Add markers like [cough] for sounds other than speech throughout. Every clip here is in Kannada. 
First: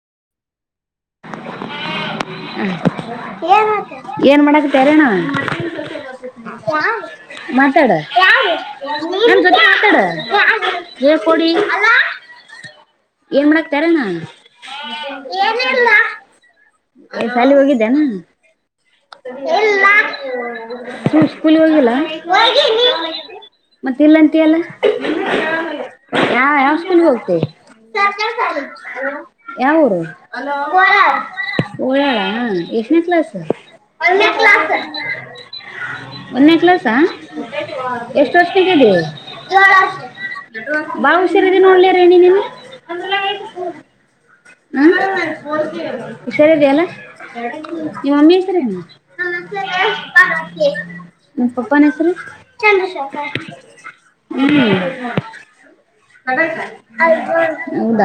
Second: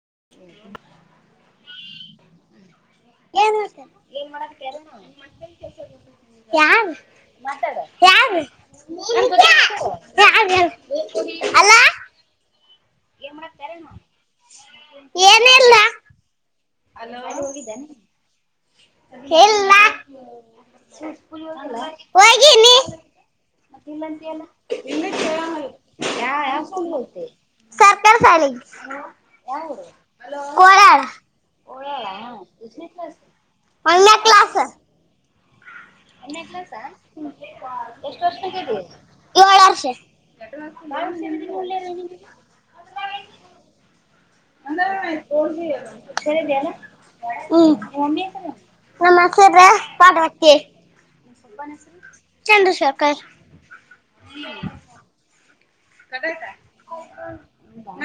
ಹ್ಮ.. ಹ್ಮ್.. ಏನ್ ಏನ್ ಮಾಡ.. ಹ ಮಾತಾಡೊ ಮಾತಾಡ ಪುಡಿ ಏನ್ ಮಾಡಕ್ತಾರಣ ಅಲ್ಲ ಶಾಲಿ ಹೋಗಿದ್ದೇನ. ಸ್ಕೂಲ್ ಸ್ಕೂಲಿ ಹೋಗಿಲ್ಲ. ಮತ್ತೆ ಮತ್ ಇಲ್ಲ ಇಲ್ಲಂತ ಯಲ್ಲ ಅಂತೀಯಲ್ಲ ಯಾವ ಸ್ಕೂಲ್ ಹೋಗತ್ತೆ. ಯಾವ ಊರು. ಕೋಲಾರ್ ಎಷ್ಟನ ಕ್ಲಸ್. ಒನ್ನೇ ಕ್ಲಾಸ್ ಒಂದೇ ಕ್ಲಸ ಕ್ಲಾಸ್ ಎಷ್ಟು ಎಷ್ಟ ವರ್ಷ ವರ್ಷಗ್ದೀವಿ. ಆಗೈತಿ ನಾನು ಬಾ ಸೇರಿದೀನಿ ಹುಷಿರ್ರ ಒಳ್ಳೆ ನೋಡ್ಲಿ ರ ನಿನಗೆ ಣಿ ನೀನ್. ಅಂದ ತೋಡ್ಗೆ. ಹುಷಾರಿದೆಯಲ್ಲ ನಿಮ್ಮ ಮಮ್ಮಿ ಹೆಸರೇನು ಹ್ಮ ಹ ಸರ್ ಪಡ್ವಾಕ್ಕೆ. ನಿನ್ನ್ ಪಪ್ಪನ್ ಹೆಸರು ಹ್ಮ.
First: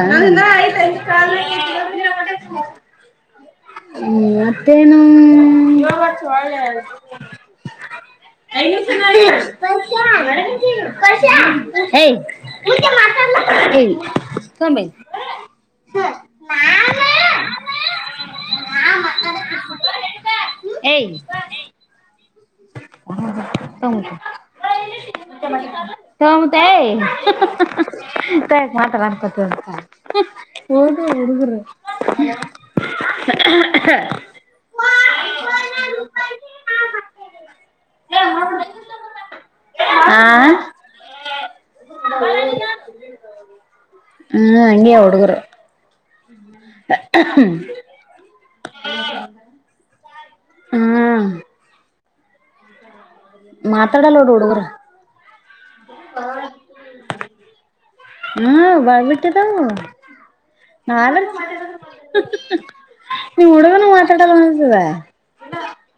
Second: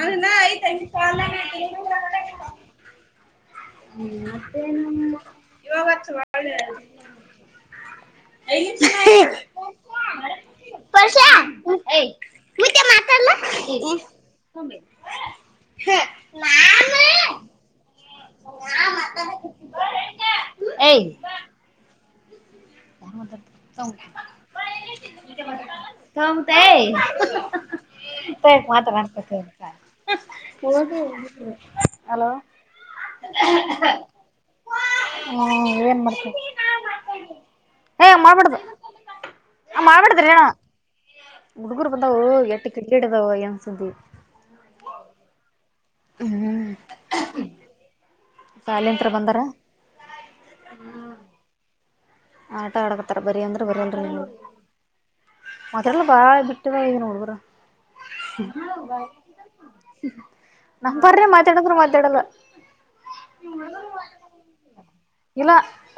ನನ್ನ ಐತೆ ಹಂಗೆ ಕಾಲ್ನಾಗ್ ಐತೆ. ೌ ಹ್ಮ್ ಮತ್ತೇನು ಇವಾಗ ಹಚ್ಚು ಮತ್ತೇನು. ಒಳ್ಳೆ ಕಶ ಐದ್ ನಿಮಿಷ ಆಯ್ತು. ಕಶ್ಯ ಹ ಮಾತ. ಈ್ಮ. ಹ ನ. ಏ. ಹ ಹ ತಮಟ. ತಗೊಂಬೆ. ಹಮ್ಮತಾಯಾಯ ತಗಂಬುತ್ತೆ ಮಾತ ಮಾಡನ್ಕತ. ಮಾತಾಡ ಹದ ಹುಡುಗ್ರ. ಹಲೋ ಹ್ಮ್ ಮರ್ತ. ಏ್ ಮಾಪಡದು ಆ ಮಾಬಡದ ರ ಣ. ಹುಡುಗೂರು ಬಂದವು ಎಟ್ಟು ಕ್ರಿಕೆಟ್್ದಾವ ಹೆಂಗ್ ಸಂತಿ. ್ಮ. ಸಾಲಂತ್ರ ಬಂದಾರ. ಹ್ಮ್. ಆಟೋ ಒಡ. ಹತ್ತರ ಬರಿ ಅಂದ್ರ ಬರಂದ್ರ ನೀ ಮಾತಾಡಲ್ಲ ನೋಡು ಹುಡುಗರು ಮತ್ರಲ್ಲ ಬಾಳ ಬಿಟ್ಟ ಹುಡುಗರ. ಹ್ಮ ಬಬಟೆ ತ. ನಾಳೆ. ನಂಬರ್ನೇ ಮಾತಾಡಂದ್ರು ಮಾತಾಡಲ್ಲ ನೀವ್ ಹುಡುಗನು ಮಾತಾಡಲ್ಲ ಅನತದ. ಇಲ್ಲ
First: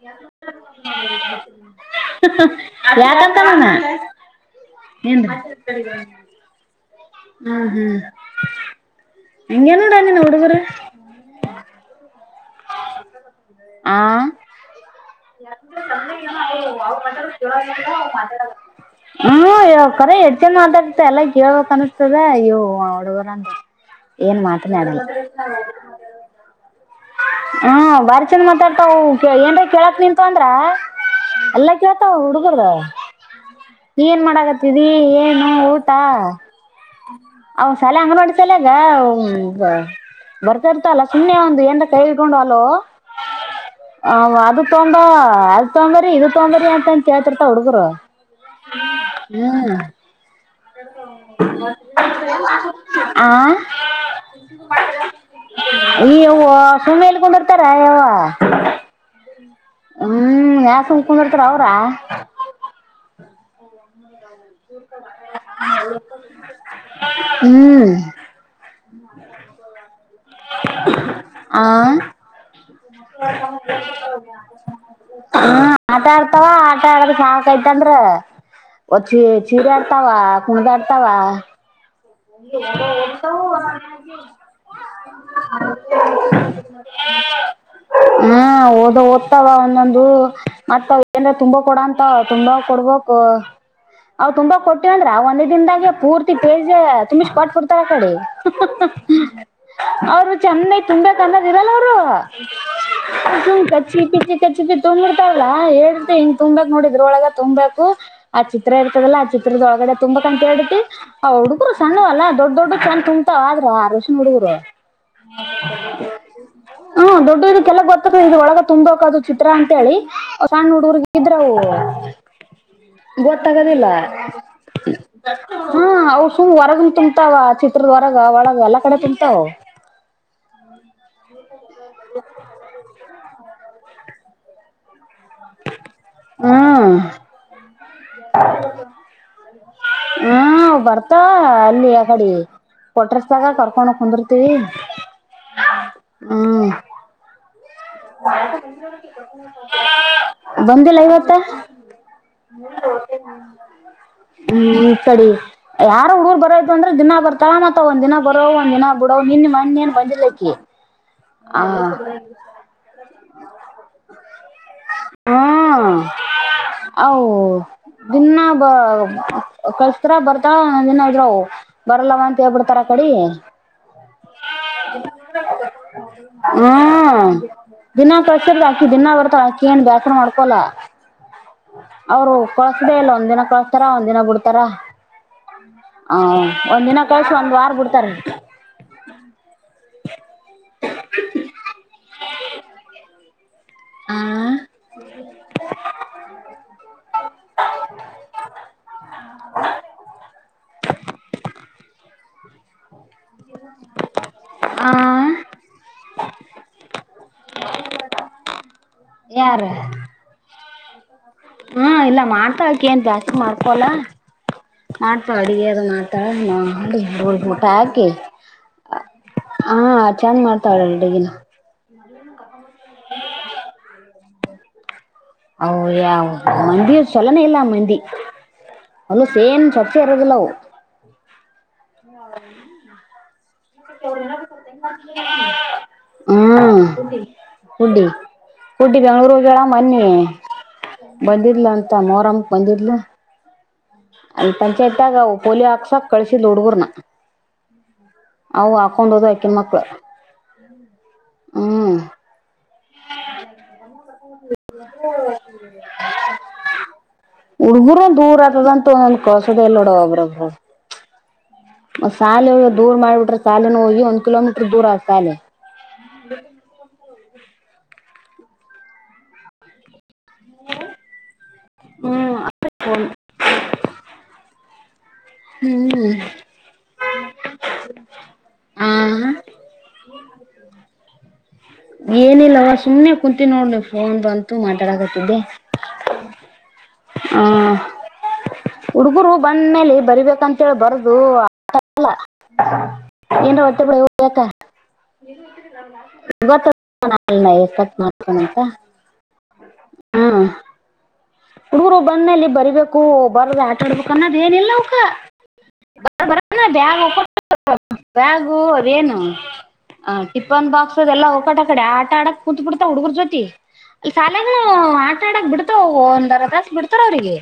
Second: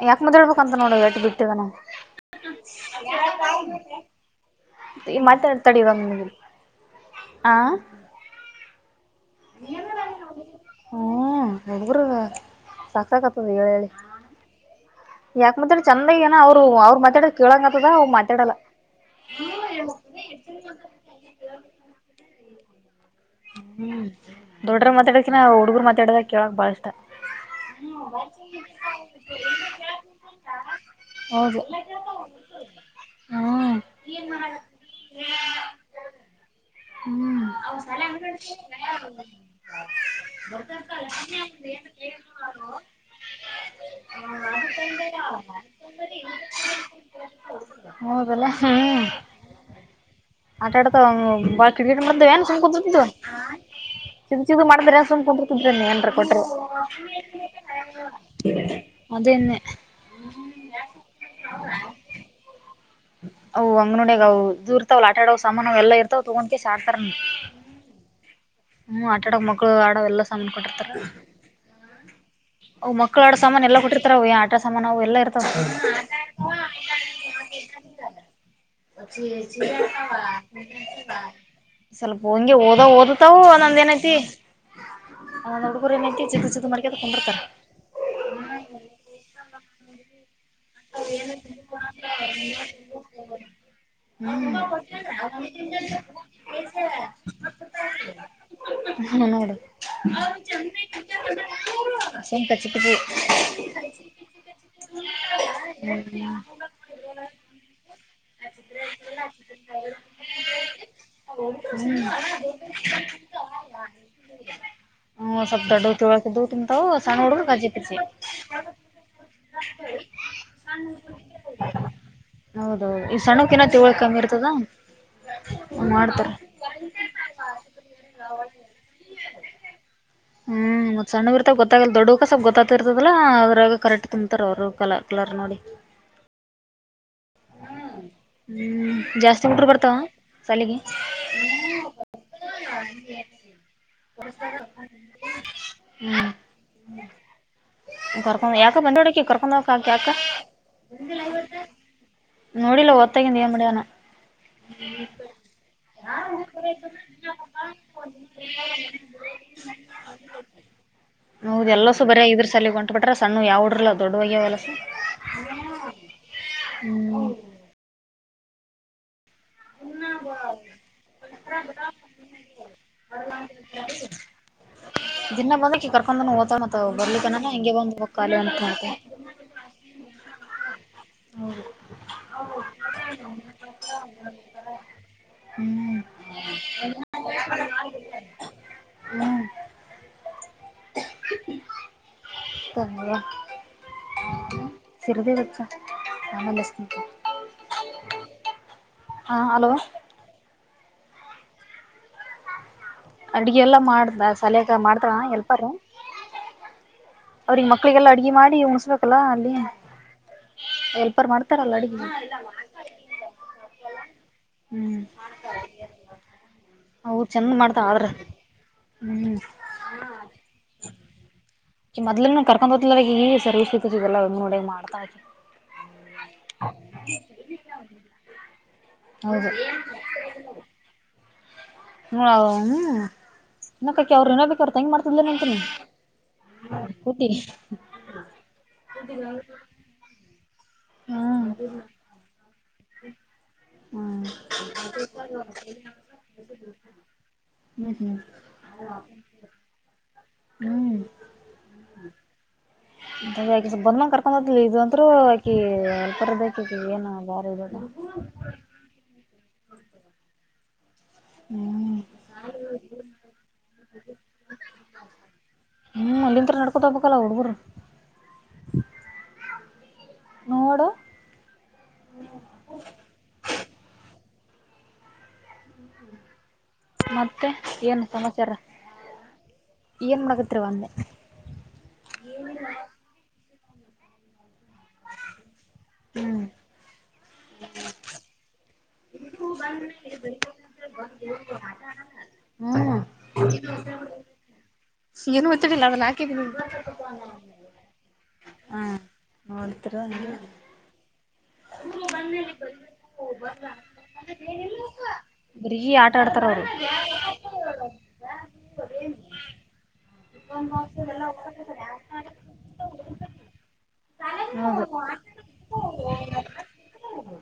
ಯಾಕೆ ಮಾತಾಡ್ಬೇಕಂತ ನೋಡು ಎಟ್ಟು ಬಿಟ್ಟಿದ ನಾವು ಯಾಕಂತ ನಾನ. ಈ ಏನ್. ಮಾತಾಡ್ತಾಡಿ ಇವಾಗ ನಿಮಗೆ ಆ ಹ್ಮ್ ಹ್ಮ್ ಎಂಗನುಟ ನೀ ನೋಡುಗರ. ನಗರು ಸಾಕಕತ್ತದ ಹೇಳ ಹೇಳಿ. ಯಾಕ ಮಾತಾಡ ಯಾಕಂದ್ರೆ ಚಂದಾಗ ಏನ ಅವ್ರು ಅವ್ರು ಮಾತಾಡೋದ ಅವ್ತ್ರ ಕೇಳಂಗತದ ಅವ್ ಮಾ. ಮಾತಾಡಲ್ಲ ಹ್ಮ ಯ ಕರ ಹೆಚ್ಚನ್ ಮಾತಾಡ್ತ ಎಲ್ಲ ಕೇಳ್ಬೇಕಕ್ ಅನ್ಸತದೆ ಇವು ಅವ್ಳ. ಹ್ಮ್ ದೊಡ್ಡ್ರ ಮಾತಾಡಕಿನ ಹುಡುಗರು ಮಾತಾಡದ ಕೇಳಕ್ ಬಾಳ ಇಷ್ಟ. ಹಾ ಬಾರಿ ಚಂದ ಮಾತಾಡ್ತಾವು ಏನ್ ಕೇಳಕ್ ನಿಂತು ಅಂದ್ರ. ಹೌದು ಎಲ್ಲಾ ಕೇಳ್ತಾವ ಹುಡುಗರು ಹ. ಏನ್ ಮಾಡಕತ್ತಿದಿ ಏನು ಊಟ. ಹ್ಮ್ ಅವ ಸಲೆ ಹಂಗ ಮಾಡೋಡಿ ಸಲೆಗ ಬರ್ತಾರ್ತಲ್ಲ ಸುಮ್ನೆ ಒಂದು. ಎ ಕೈ ಇಡ್ಕೊಂಡ್ ಅಲ್. ಅವ ಅದ ತೊಂಡ ಅದ ತೊಂಬರಿ ಇ ತೊಂದ್ರಿ ಅಂತಂತ ಕೇಳ್ತಿರ್ತ ಹುಡುಗರು. ಹ್ಮ ಹ್ಮ್ ಆಡ್ತಾವ ಟ್ ಮಾಡ್ದ ಏನ್ಕು. ಆ ಚಿಗ ಚಿಗ ಮಾಡಿದ್ರ ಸುಮ್ ಕುಟ್ರ ಕುುದ್ರ ನೀ ಏನ್ ಈ ಕೊಟ್ರೆ. ಯವ್ವ ಸುಮ್ನೆ ಎಲ್ಲಿ ಕುಂದಿರ್ತಾರ ಯವ್ವ ಹ್ಮ್ ಯಾ ಸುಕೊಂಡಿರ್ತಾರ ಅವ್ರ. ಓ ಅಂಗೋ. ನಗ ದೂರ್ತಾವ ಆಟ ಆಡವ ಸಾಮಾನ ಎಲ್ಲ ಇರ್ವ್ ತಗೋೊಂಡಕಸ ಆಡ್ತಾರ. ಹ್ಮ್ ಹ್ಮ ಆಟಾ ಆಡಕ್ ಮಕ್ಕಳು ಆಡವ ಎಲ್ಲ ಸಾಮಾನ ಕೊಟ್ಟಿರ್ತಾರ ಆ ಅವು ಮಕ್ಕಳ ಆ ಸಾಮಾನ ಎ ಕೊಟ್ಟಿತ ಅವವು ಆಟ ಸಾಮಾನ ಅವವು ಎಲ್ಲ ಇರ್ತ ಹ್ಮ್ ಆಟ ಆಡ್ತಾವ ಆಟ ಆಡ್ರ ಸಾಕೈತಂದ್ರ ಒ ಚಿ ಚೀರ ಆಡ್ತಾವ ಕುಣದ ಆಡ್ತಾವ ಸ್ವಲ್ಪ ಹಂಗೆ ಓದ ಓದತಾವ ಒ ನೊಂದ ಏನಐತಿ ಹಾಗ ಕುಂದಿರ್ತಾರ ಹ್ಮ ಓದ ಓದ್ತಲ್ಲ ಒಂದೊಂದು ಮತ್ತ ಏನ್ ತುಂಬಾ ಕೊಡಂತ ತುಂಬಾ ಕೊಡ್ಬಕ್ ಅವ್ ತುಂಬಾ ಕೊಟ್ಟಿವಂದ್ರ ಒಂದೇ ದಿನದಾಗೆ ಪೂರ್ತಿ ಪೇಜ ತುಂಬಿ ಸ್ಪಾಟ್ ಕೊಡ್ತಾರ ಆ ಕಡೆ ಹ ನೋಡುಸಂ ಅವ್ರು ಚಂದಾಗಿ ತುಂಬೇಕ್ ಅನ್ನೋದ್ ಇರಲ್ಲ ಅವ್ರು ಕಚ ಚಿ ಚ ಚಿ ತಂಬಿಡ್ತಾವಲ್ಲಾ ಹೇಳ್ರೆ ಹಿಂಗ ತುಂಬಬೇಕಕ್ ನೋಡಿದ್ರ ಒಳಗ ತುಂಬ್ಬೇಕು ಆ ಚಿತ್ರ ಇರ್ತದಲ್ಲ ಆ ಚಿತ್ರದೊಳಗಡೆ ತುಂಬಬೇಕಕ್ಂತ ಹೇಳ್ರಿ ತಿ ಅವ್ ಹುಡುಗ್ರು ಸಣ್ಣವಲ್ಲಾ ದೊಡ್ಡ ದೊಡ್ ಚಂದ ತುಂಬ್ತಾವ ಆದ್ರು ಆರ್ ವರ್ಷನ ಹುಡುಗರು ಹ್ಮ ಸ್ವಲ್ಪ ದೊಡ್ಡವು ತಿಳ್ಕದು ತಿಂತಾವು ಹಾ ಸಣ್ಣ ದೊಡ್ಡ ಹುಡುಗರು ಕಜಿ ಇದಕ್ಕೆಲ್ಲ ಗೊತ್ತ ಇದ್ರ ಒಳಗ ತುಂಬ ಹಕದು ಚಿತ್ರ ಅಂತೇಳಿ ಸಣ್ಣ ಹುಡು ಊರ್ಗೆ ಇದ್ರ ಹೌದು ಈ ಸಣ್ಣಕಿನ ಗೊತ್ತಾಗದಿಲ್ಲ ತಿಳ್ ಕಮ್ಮಿ ಇರ್ತದ ಹಾ ಅವ ಮಾಡ್ತಾರ ಸು ಹೊರಗ ತುಂಬತ ಚಿತ್ರದ್ವರಗ ಒಳಗ ಎಲ್ಲಾ ಕಡೆ ತಿಂತವು ಹ್ಮ್ ಸಣ್ಣ ಬಿರ್ತ ಗೊತ್ತಾಗಲ್ಲ ದೊಡ್ಡಕ್ಕ ಸ್ವಪ ಗೊತ್ತತಿರ್ತದಾ ಅದ್ರಾಗ ಕರೆಕ್ಟ್ ಕುಂತಾರ ಅವರು ಕಲಾ ಕಲ ನೋಡಿ ಹ್ಮ್ ಹ್ಮ್ ಜಾಸ್ತಿ ಹುಡ್ರು ಬರ್ತಾವ ಹ ಸಾಲಿಗೆ ಬರ್ತಾ ಅಲ್ಲಿ ಆ ಕಡೆ ಹ್ಮ್ ಹ್ಮ್ ಕರ್ಕೊಂಡ್ ಯಾಕ ಬಂದೋಡಕಿ ಕರ್ಕೊಂಡ್ ಹೋಗಕ್ ಯಾಕ ಬಂದಿಲ್ಲ ಇವತ್ತ ಹ್ಮ್ ನೋಡಿಲ್ಲ ಓದ್ತಾಗಿಂದ ಏನ್ ಮಾಡ್ಯಾನ ಇ ಸಡಿ ಯಾರ ಹುಡುಗರ್ ಬರೋ ಅಂದ್ರೆ ದಿನ ಬರ್ತಾ ಮತ್ತ ಒಂದ ದಿನ ಬರೋ ಒಂದ್ ದಿನ ಬಿಡೋ ನಿನ್ ಮಣ್ಣ ಏನ್ ಬಂದಿರ್ಲಕ್ಕಿ ಹೌದು ಎಲ್ಲ ಸು ಬರಿಯ ಇದ್ರ ಸಾಲಗೊಂಡ ಇಟ್ಬಿಟ್ರ ಸಣ್ಣು ಯಾವಡ್ರಲ್ಲ ದೊಡ್ವಾಗ ಎಲ್ಲಸು. ಹಾ ಅವು ಹ್ಮ್ ದಿನ್ನ ಬ. ಕಳಸ್ತಾರ ಬರ್ತಾರ ನನ್ರು ಬರಲ್ಲವ ಅಂತ ಹೇಳ್ಬಿಡ್ತಾರ ಆ ಕಡೆ. ದಿನ ಬಂದಕ್ಕೆ ಕರ್ಕೊಂಡ ಹೊತನಂತ ಬರ್ಲಿಕನಾ ಹಂಗ್ ದಿನಾ ಕಚರ್ದ ಅಕಿ ದಿನಾ ಬರ್ತ ಅಕಿ ಏನ್ ಬ್ಯಾಸ್ರ ಮಾಡ್ಕೊಲ. ಅವರು ಕೊಳ್ಸ್ದೇ ಇಲ್ಲ ಒಂದ ದಿನ ಕಳಸ್ತಾರ ಒಂದ್ ದಿನ ಬಿಡ್ತಾರ. ಹ್ಮ್ ಹ ಒಂದಿನ ಕಳ್ಸ ಒಂದ್ ವಾರ ಬಿಡ್ತಾರೆ. ಹ್ಮ್ [inaudible] ಆ [unintelligible] ಸಿರದೇವ ಅಕ್ಕಾ ಆಮೇಲ ಹಚ್ತೇನ. ಹಾ ಹಲೋ. ಅಡ್ಗೆ ಎಲ್ಲ ಮಾಡ್ದ ಸಾಲ್ಯಗ ಆ ಮಾಡ್ತಳ ಹೆಲ್ಪರ್. ಅವ್ರಿಗೆ ಮಕ್ಳಿಗೆಲ್ಲ ಅಡ್ಗೆ ಮಾಡಿ ಉಸ್ಬೇಕಲ್ಲ ಅಲ್ಲಿ ಎಲ್ಪ ಹಾ ಇಲ್ಲ ಮಾಡ್ತಾಕ್ಕ ಏನ್ ಜಾಸ್ತಿ ಮಾಡ್ಕೊಲ್ಲ. ಹ್ಮ್ ಮಾಡ್ತಾಳ ಅಡಗಿ ಅದು ಮಾಡ್ತಾಳ ಮಾಡಿ ಅವು ಚಂದ ಊಟ ಮಾಡ್ತಾವ ಹಾಕಿ. ಆದ್ರ ಹ್ಮ್ ಹಾ ಚಂದ್ ಮಾಡ್ತಾವಳಲ್ಡಿಗಿನ. ಮದ್ಲನು ಕರ್ಕೊಂಡ ಹತಲ ಈ ಸರ್ವ್ ಸಿ ಇತದೆಲ್ಲ ಒ ನೋಡಗ್ ಮಾಡ್ತಾತಿ. ಯ ಮಂದಿ ಚಲೊನ್ ಇಲ್ಲ ಮಂದಿ. ಹೊಲಸ ಹೌದು ಏನ್ ಸ್ವಚ್ಛ ಇರೋದಿಲ್ಲ ಅವ. ಹ್ಮ. ಅಂತೀನಿ ಹ್ಮ ಕೂತಿ ಕುಡ್ಡಿ. ಕುಡ್ಡಿ ಬೆಂಗ್ಳೂರ್ ಹೋಗಳ ಮನ್ನಿ ಹ್ಮ್ ಬಂದಿದ್ಲ ಅಂತ ಮೋರಮ. ಬಂದಿದ್ಲು ಹ್ಮ್ ಅಲ್ಲಿ ಪಂಚಾಯತ್ಯಾಗ ಪೋಲಿಯೋ ಹಾಕ್ಸಕ್ ಕಳಸಿದ ಹುಡುಗರ್ನ. ಹ್ಮ್ ಅವ ಹಾಕೊಂಡ ಹೋದ್ ಆಕಿನ ಮಕ್ಳು ಹ್ಮ. [inaudible] ಬಂದ ಮಂಗ ಕರ್ಕೊಂಡ್ ಹದ್ಲಿ ಇಂತರುೂ ಆಕಿ ಎಲ್ಪರ್ದಕ ಏನು ಬಾರಿ ಇರೋದು. ಹುಡ್ಗುರು [unintelligible] ಹ್ಮ್ ಮ ಶಾಲೆ ದೂರ್ ಮಾಡಿಬಿಟ್ರೆ ಶಾಲೆನ ಹೋಗಿ ಒಂದ್ ಕಿಲೋಮೀಟರ್ ದೂರ ಆತ ಶಾಲೆ. ಹ್ಮ್ ಅಲ್ಲಿಂತ್ರ ನಡ್ಕೊತ ಬಬೇಕಲ್ಲ ಹಡುಗರು. ನೋಡ. ಹ್ಮ್ ಹ್ಮ್ ಹ್ಮ್. ಮತ್ತೆ ಏನು ಸಮಾಚಾರ ಹಾ ಏನ್ ಮಾಡಗತ್ರಿವ ಅಂದೆ. ಏನಿಲ್ಲವ ಸುಮನೆ ಕುಂತ ನೋಡ ಫೋನ್ ಅಂತು ಮಾತಾಡಕತಿದ್ದೆ. ಹ್ಮ್ ಹಾ. ಹುಡುಗರು ಬಂದ ಮೇಲೆ ಬರಿಬೇಕಂತೇಳಿ ಬರದು. ಹ್ಮ್ ಏನು ಗೊತ್ತಿಲ್ಲ ಅದನ್ನ ಹಾಕಿದೀನಿ [inaudible] [inaudible] ಹಾ ನೋಡ್ತರ ಹ. ಹಡೂರು ಬಂದ ಮೇಲಿ ಬರಿಬೇಕು ಬರ್ದ ಆಟ ಆಡ್ಬೇಕು ಅನ್ನೋದ್ ಏನಿಲ್ಲ ಅವಕ್ಕ. ಬರೀ ಆಟ ಆಡ್ತಾರ ಬರ್ಕಣ ಅವ್ರು ಬ್ಯಾಗ್ ಹಾಕೊಂಡ ಬ್ಯಾಗು ಅದ ಏನು. ಆ ಟಿಫನ್ ಬಾಕ್ಸ್ ಅದೆಲ್ಲ ಹೊಕಾಟ ಆ ಕಡೆ ಆಟ ಆಡಕ್ ಕುೂತ್ ಬಿಡ್ತಾ ಹುಡ್ಗುರ್ ಜೊತಿ. ಅ ಸಾಲ್ಯಗುನು ಹೌದು ಆಟಾಡಕ್ ಬಿಡ್ತಾವ ಒಂದ ಅರ್ಧಾ ದತಾಸ ಬಿಡ್ತಾರ ಅವ್ರಿಗೆ.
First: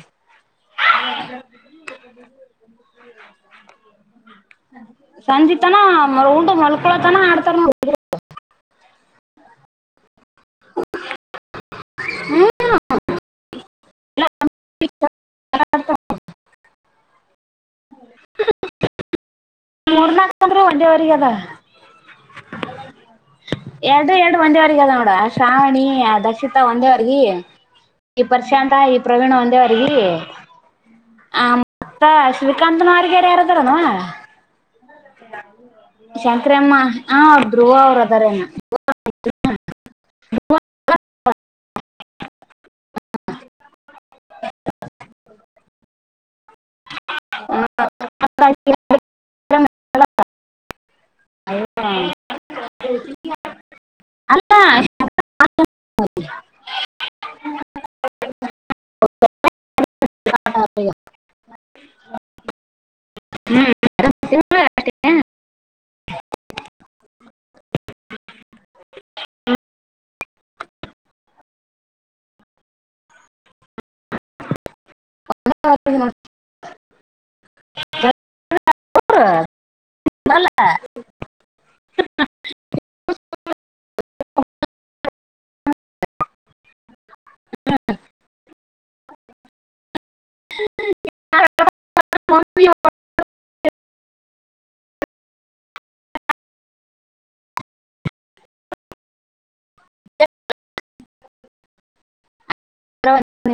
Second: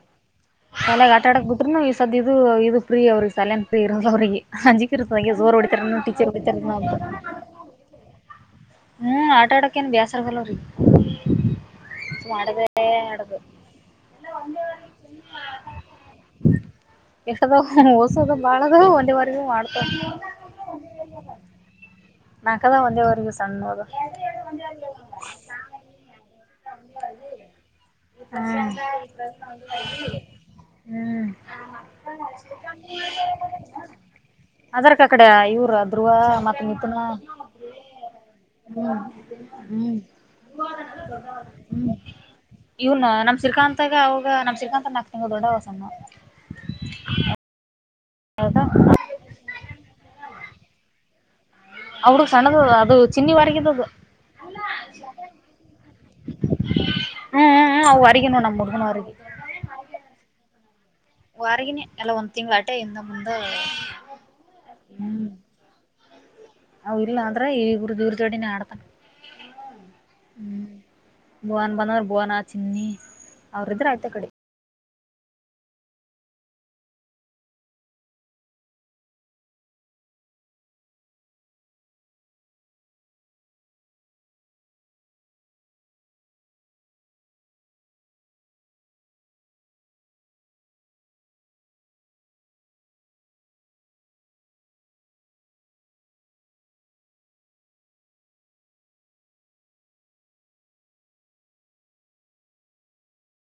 ಸಲೆಯಗ್ ಆಟ ಆಡಕ್ ಬಿಟ್ರರುನು ಈ ಸದ ಇದು ಇದು ಪ್ರೀ ಅವ್ರಿಗೆ ಸಲಯನ್ ಪ್ರೀ ಇರ ಅವ್ರಿಗೆ. ಹಂಜಿಕೀರ್ಸದಗೆ ಸರ್ ಸಂಜಿತನ ಹೊಡಿತಾರ ಟೀಚರ್ ಉಂಡು ಹೊಡಿತಾರ ಅಂತ. ಮಲ್ಕೊಳತನ ಆಡ್ತಾರ ನೋಡ ಹ್ಮ್ ಆಟ ಆಡಕೇನ್ ಬಾಸ್ [unintelligible] [inaudible] ಬೆಸ ಅದಾವ ಓಸದ ಬಾಳ ಅದಾವ ವಲ್ಲೆವಾ. ಮೂರ್ನಾಲ್ಕಂದ್ರೆ ಒಂದೆವರೆಗ ಅದ. ನಾಕದಾವ್ ಒಂದೇ ವರೆಗೂ ಸಣ್ಣೋದು ಎರಡು ಎರಡು ಒಂದೇ ವಾರಗಿ ಅದ ನೋಡ ಆ ಶ್ರಾವಣಿ ಆ ದಕ್ಷಿತಾ ಒಂದೇ ವಾರಗಿ [unintelligible] ಈ ಪರ್ಶಾಂತ ಈ ಪ್ರವೀಣ ಒಂದೇ ವಾರಗಿ [unintelligible] ಹ್ಮ್ ಆ ಮತ್ತ ಶ್ರೀಕಾತ್ನ ವಾರಗಿ ಯಾರ ಅದಾರ ಏನ್ ವಾ [unintelligible] ಅದರ ಕ ಕಡೆ ಇವ್ರ ಧ್ರುವ ಶಂಕರಮ್ಮ ಹಾ ಧ್ರುವಾ ಅವರ ಅದಾರ [unintelligible] [inaudible] ಹು ಹು ಹು [unintelligible] ಇವನ ನಮ್ಮ ಶ್ರೀಕಾಂತಾಗ ಅವಾಗ ನಮ್ಮ ಶ್ರೀಕಾಂತ ನಾಲ್ಕ ತಿಂಗಳ ದೊಡ್ಡವ ಅದಾನ [unintelligible] ಅಪ್ [unintelligible] [inaudible] [unintelligible] ಅವರು ಸಣ್ಣದ ಅದು ಚಿನ್ನಿ ವಾರಗಿದದು [unintelligible] ಹೂ ಹೂ ಅವ ವಾರಗಿ ನೋಡ್ ನಮ್ಮ ಹುಡುಗನ ವಾರಗಿ [unintelligible] ವಾರಗಿನೇ ಎಲ್ಲಾ ಒಂದ್ ತಿಂಗಳ ಆಟೆ ಹಿಂದ ಮುಂದ [unintelligible] [inaudible] [unintelligible] ಅವರ ಇಲ್ಲ ಅಂದ್ರೆ ಇವರ ಜೋಡಿನೇ ಆಡ್ತಾನ? [unintelligible] ಹೂ ಭುವನ್ ಬಂದರ ಭುವನ ಚಿನ್ನಿ ಅವರ ಇದರ ಆಚೇ ಕಡೆ. [unintelligible] [inaudible] [unintelligible] [inaudible] [unintelligible] [inaudible] [inaudible] [unintelligible] [inaudible] [unintelligible] [unintelligible] [inaudible] [unintelligible] [inaudible] [unintelligible]